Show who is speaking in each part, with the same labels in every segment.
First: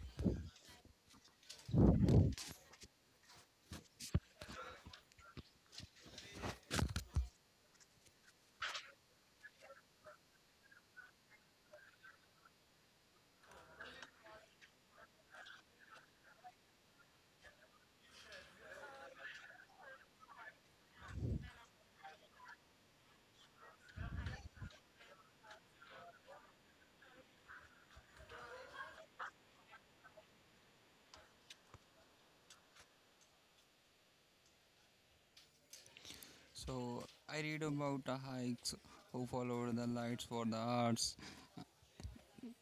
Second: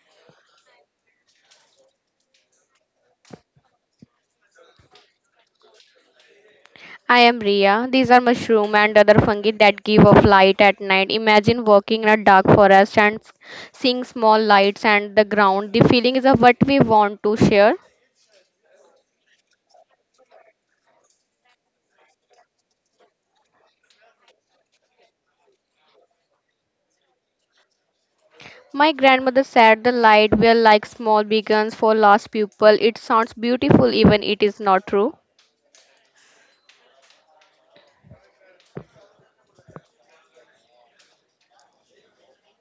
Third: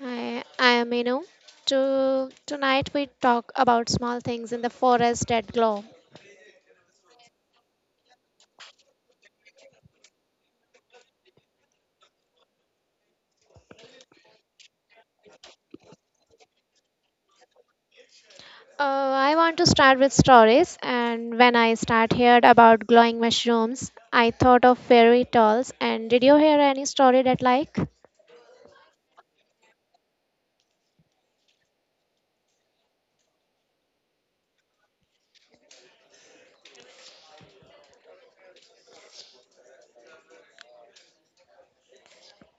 Speaker 1: Hi, I am Inu. Tonight we talk about small things in the forest that glow.
Speaker 2: I am Ria. These are mushroom and other fungi that give off light at night. Imagine walking in a dark forest and seeing small lights and the ground. The feeling is of what we want to share.
Speaker 1: I want to start with stories, and when I start heard about glowing mushrooms, I thought of fairy tales. And did you hear any story that like?
Speaker 2: My grandmother said the light were like small beacons for lost people. It sounds beautiful even it is not true.
Speaker 3: so I read about the hikes who followed the lights for the arts,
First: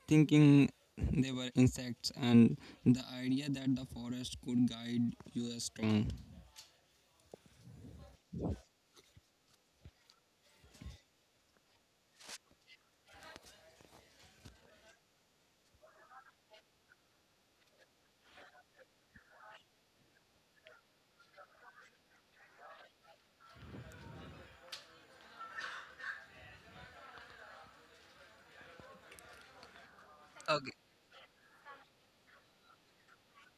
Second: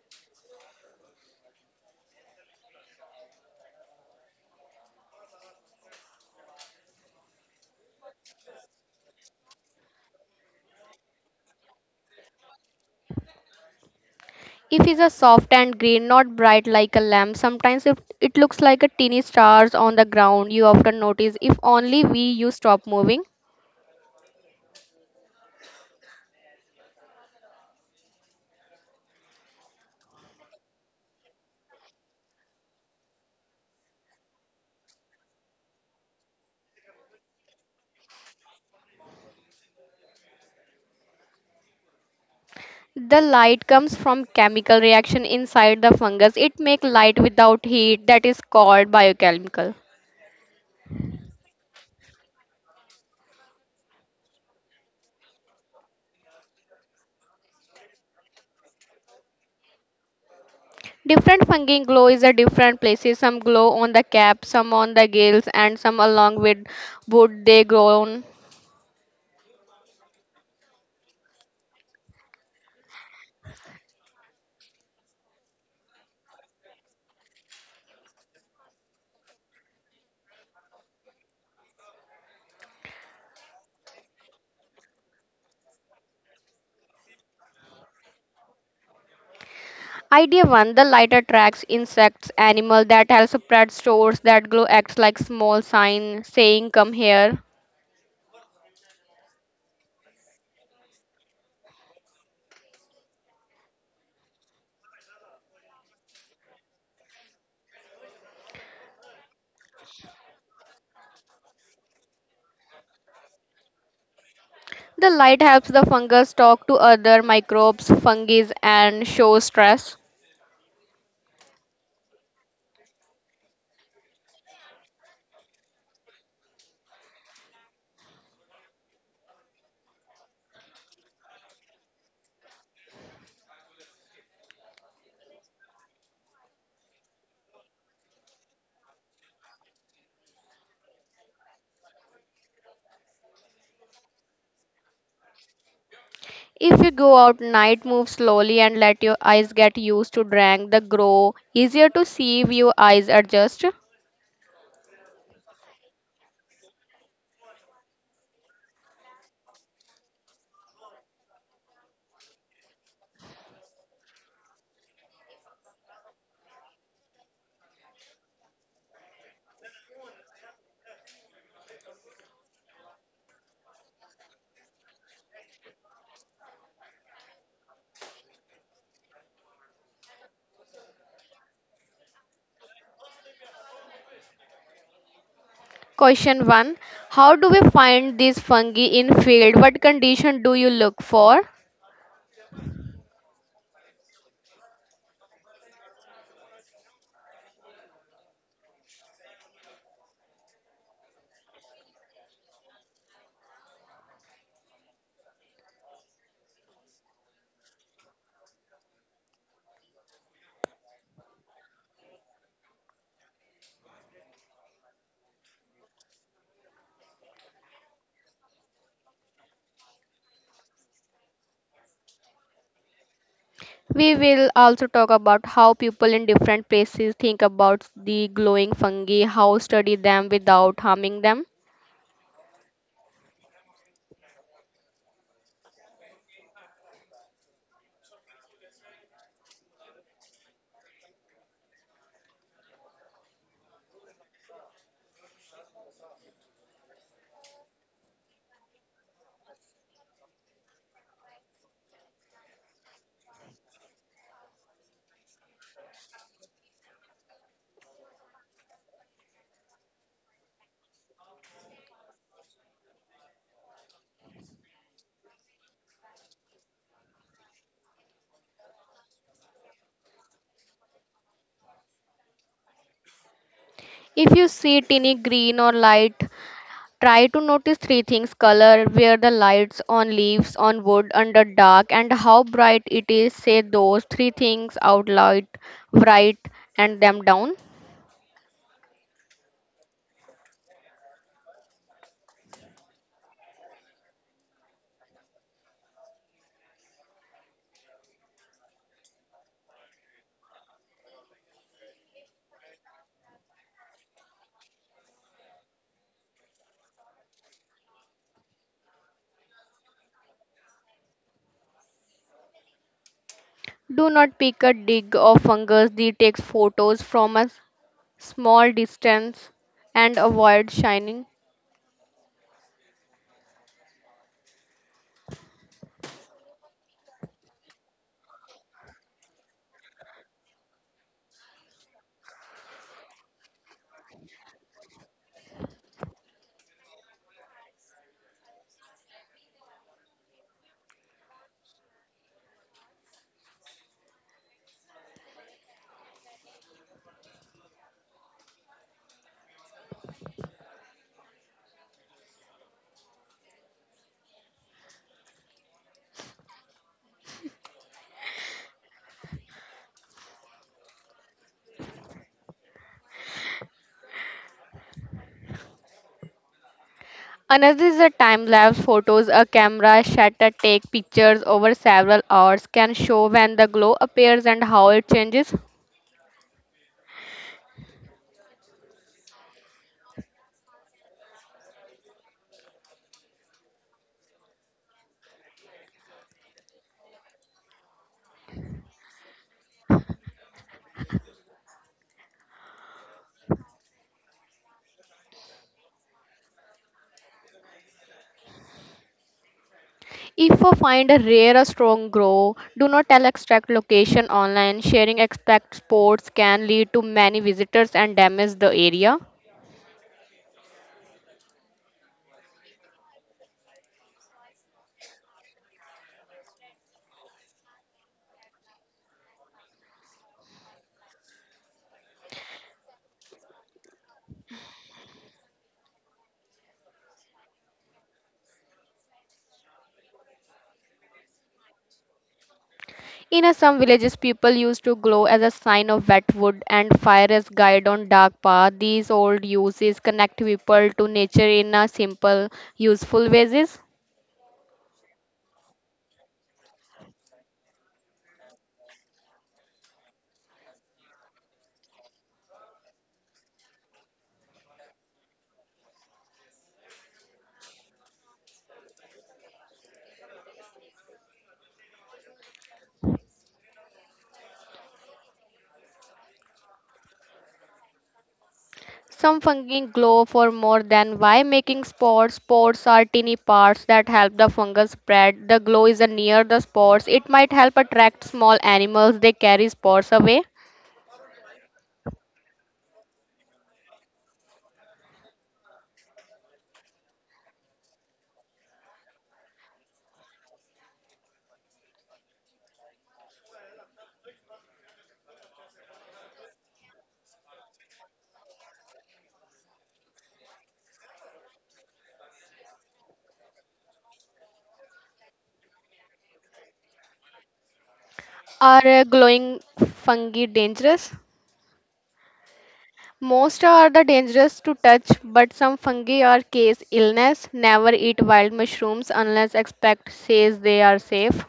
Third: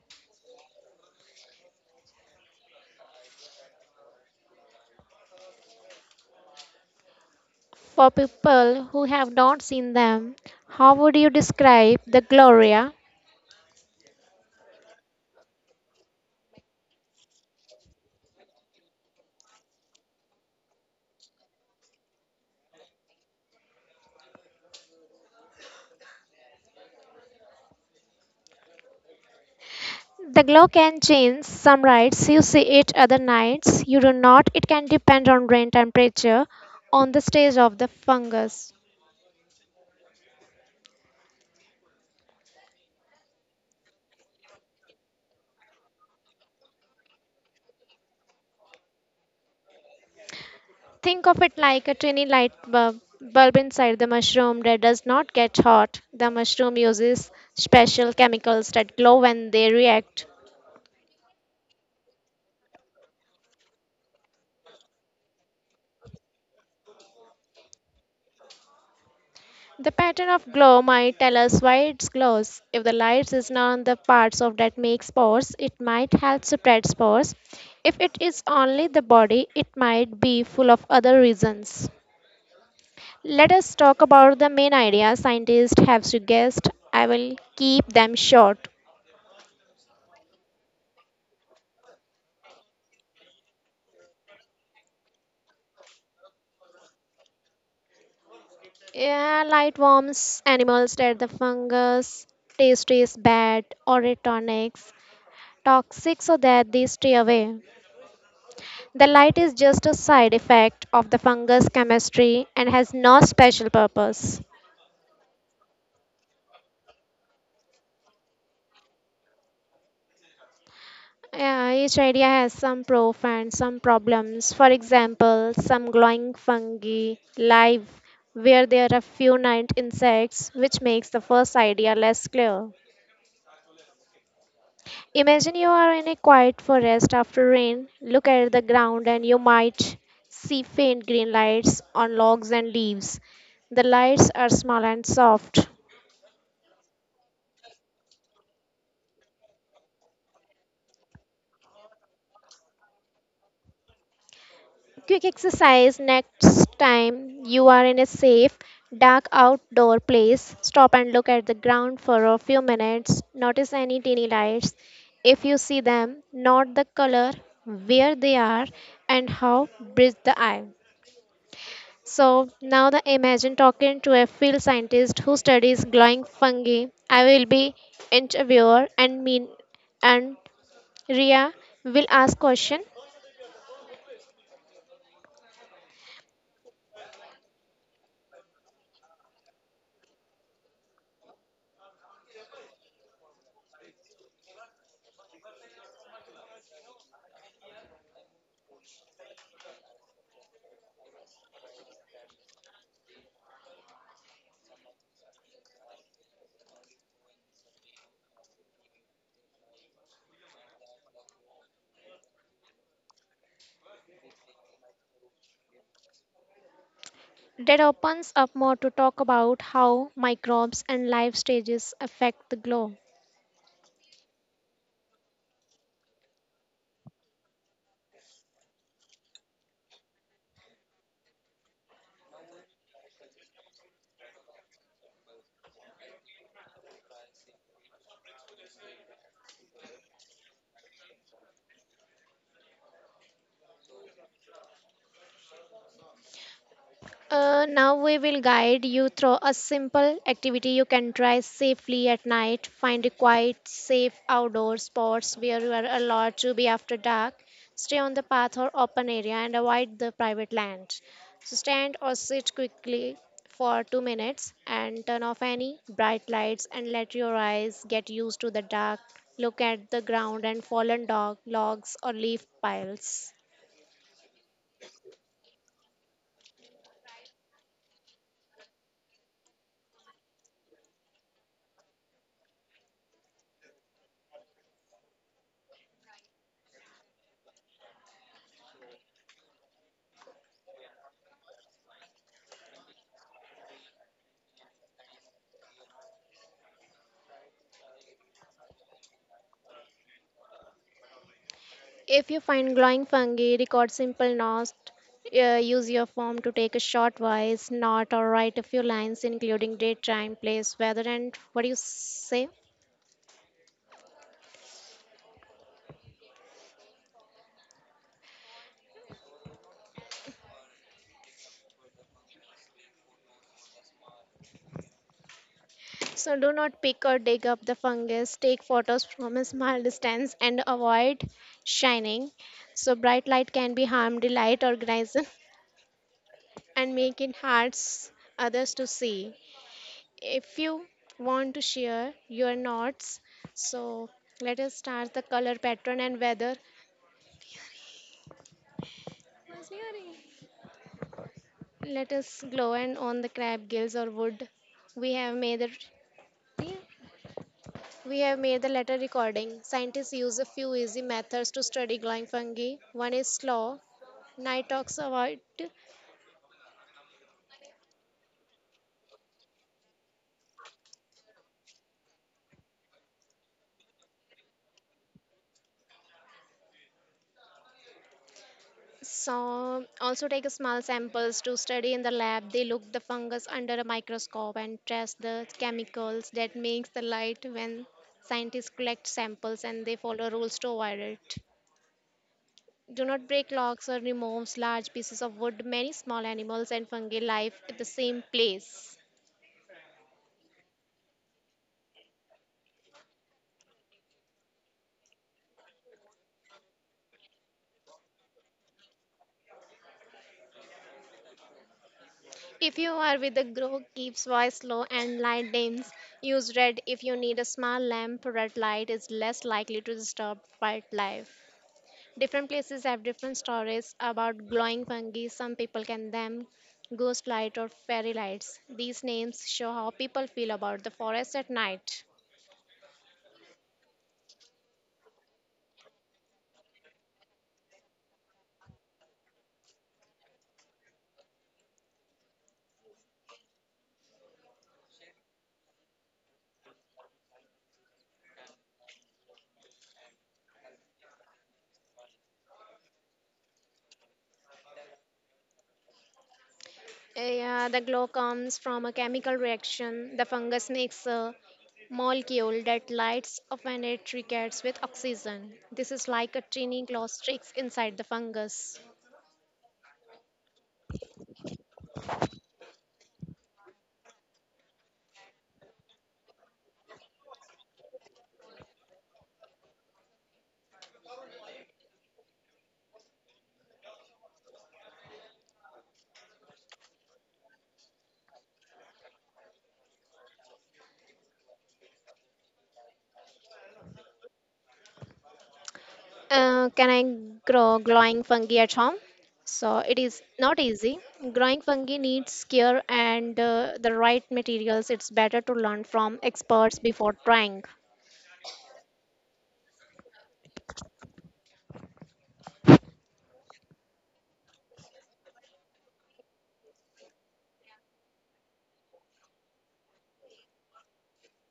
Speaker 3: thinking they were insects, and the idea that the forest could guide you is strong.
Speaker 1: For people who have not seen them, how would you describe the Gloria?
Speaker 2: If it's a soft and green, not bright like a lamp, sometimes if it looks like a teeny stars on the ground, you often notice if only we you stop moving.
Speaker 1: The glow can change. Some nights you see it, other nights you do not. It can depend on rain temperature, on the stage of the fungus.
Speaker 2: The light comes from chemical reaction inside the fungus. It make light without heat that is called biochemical.
Speaker 1: Think of it like a tiny light bulb inside the mushroom that does not get hot. The mushroom uses special chemicals that glow when they react.
Speaker 2: Different fungi glow is at different places. Some glow on the cap, some on the gills, and some along with wood they grow on.
Speaker 1: The pattern of glow might tell us why it glows. If the light is on the parts of that make spores, it might help spread spores. If it is only the body, it might be full of other reasons. Let us talk about the main idea scientists have suggested. I will keep them short.
Speaker 2: Idea 1. The light attracts insects, animal that helps spread stores that glow acts like small sign saying come here.
Speaker 1: Yeah, light warms animals that the fungus, taste is bad, or it tonics, toxic so that they stay away. The light is just a side effect of the fungus chemistry and has no special purpose.
Speaker 2: The light helps the fungus talk to other microbes, fungi and show stress.
Speaker 1: Yeah, each idea has some proof and some problems. For example, some glowing fungi live where there are few night insects, which makes the first idea less clear. Imagine you are in a quiet forest after rain, look at the ground, and you might see faint green lights on logs and leaves. The lights are small and soft.
Speaker 2: If you go out night, move slowly and let your eyes get used to drink the grow. Easier to see if your eyes adjust.
Speaker 1: Quick exercise next time you are in a safe, dark outdoor place. Stop and look at the ground for a few minutes. Notice any teeny lights if you see them, note the color, where they are, and how brisk the eye. So now the imagine talking to a field scientist who studies glowing fungi. I will be interviewer and mean and Ria will ask question.
Speaker 2: Question 1. How do we find these fungi in field? What condition do you look for?
Speaker 1: That opens up more to talk about how microbes and life stages affect the glow.
Speaker 2: We will also talk about how people in different places think about the glowing fungi, how study them without harming them.
Speaker 1: Now we will guide you through a simple activity you can try safely at night. Find a quiet, safe outdoor spots where you are allowed to be after dark. Stay on the path or open area and avoid the private land. So stand or sit quickly for 2 minutes and turn off any bright lights and let your eyes get used to the dark. Look at the ground and fallen dog, logs or leaf piles.
Speaker 2: If you see tiny green or light, try to notice three things color, where the lights on leaves, on wood, under dark, and how bright it is. Say those three things out loud, write and them down.
Speaker 1: If you find glowing fungi, record simple notes. Use your form to take a short voice note or write a few lines, including date, time, place, weather, and what do you say?
Speaker 2: Do not pick a dig or fungus that takes photos from a small distance and avoid shining.
Speaker 1: So, do not pick or dig up the fungus. Take photos from a small distance and avoid shining. So, bright light can be harm, delight organism, and make it hard s- others to see. If you want to share your notes, so let us start the color pattern and weather Let us glow and on the crab gills or wood. We have made the we have made the letter recording. Scientists use a few easy methods to study glowing fungi. One is slow, nitoxavoid.
Speaker 2: Another is a time lapse photos. A camera shutter take pictures over several hours can show when the glow appears and how it changes.
Speaker 1: So also take small samples to study in the lab. They look the fungus under a microscope and trace the chemicals that makes the light when scientists collect samples and they follow rules to avoid it. Do not break logs or remove large pieces of wood. Many small animals and fungi live at the same place.
Speaker 2: If you find a rare or strong grow, do not tell exact location online. Sharing exact spots can lead to many visitors and damage the area.
Speaker 1: If you are with a group, keep voice low and light dims. Use red if you need a small lamp. Red light is less likely to disturb wildlife. Different places have different stories about glowing fungi. Some people can them ghost light or fairy lights. These names show how people feel about the forest at night.
Speaker 2: In some villages, people used to glow as a sign of wet wood and fire as guide on dark path. These old uses connect people to nature in a simple, useful ways.
Speaker 1: Yeah, the glow comes from a chemical reaction. The fungus makes a molecule that lights up when it reacts with oxygen. This is like a tiny glow sticks inside the fungus.
Speaker 2: Some fungi glow for more than why making spores. Spores are tiny parts that help the fungus spread. The glow is near the spores. It might help attract small animals. They carry spores away.
Speaker 1: Can I grow glowing fungi at home? So it is not easy. Growing fungi needs care and the right materials. It's better to learn from experts before trying.
Speaker 2: Are glowing fungi dangerous? Most are the dangerous to touch, but some fungi are case illness. Never eat wild mushrooms unless expect says they are safe.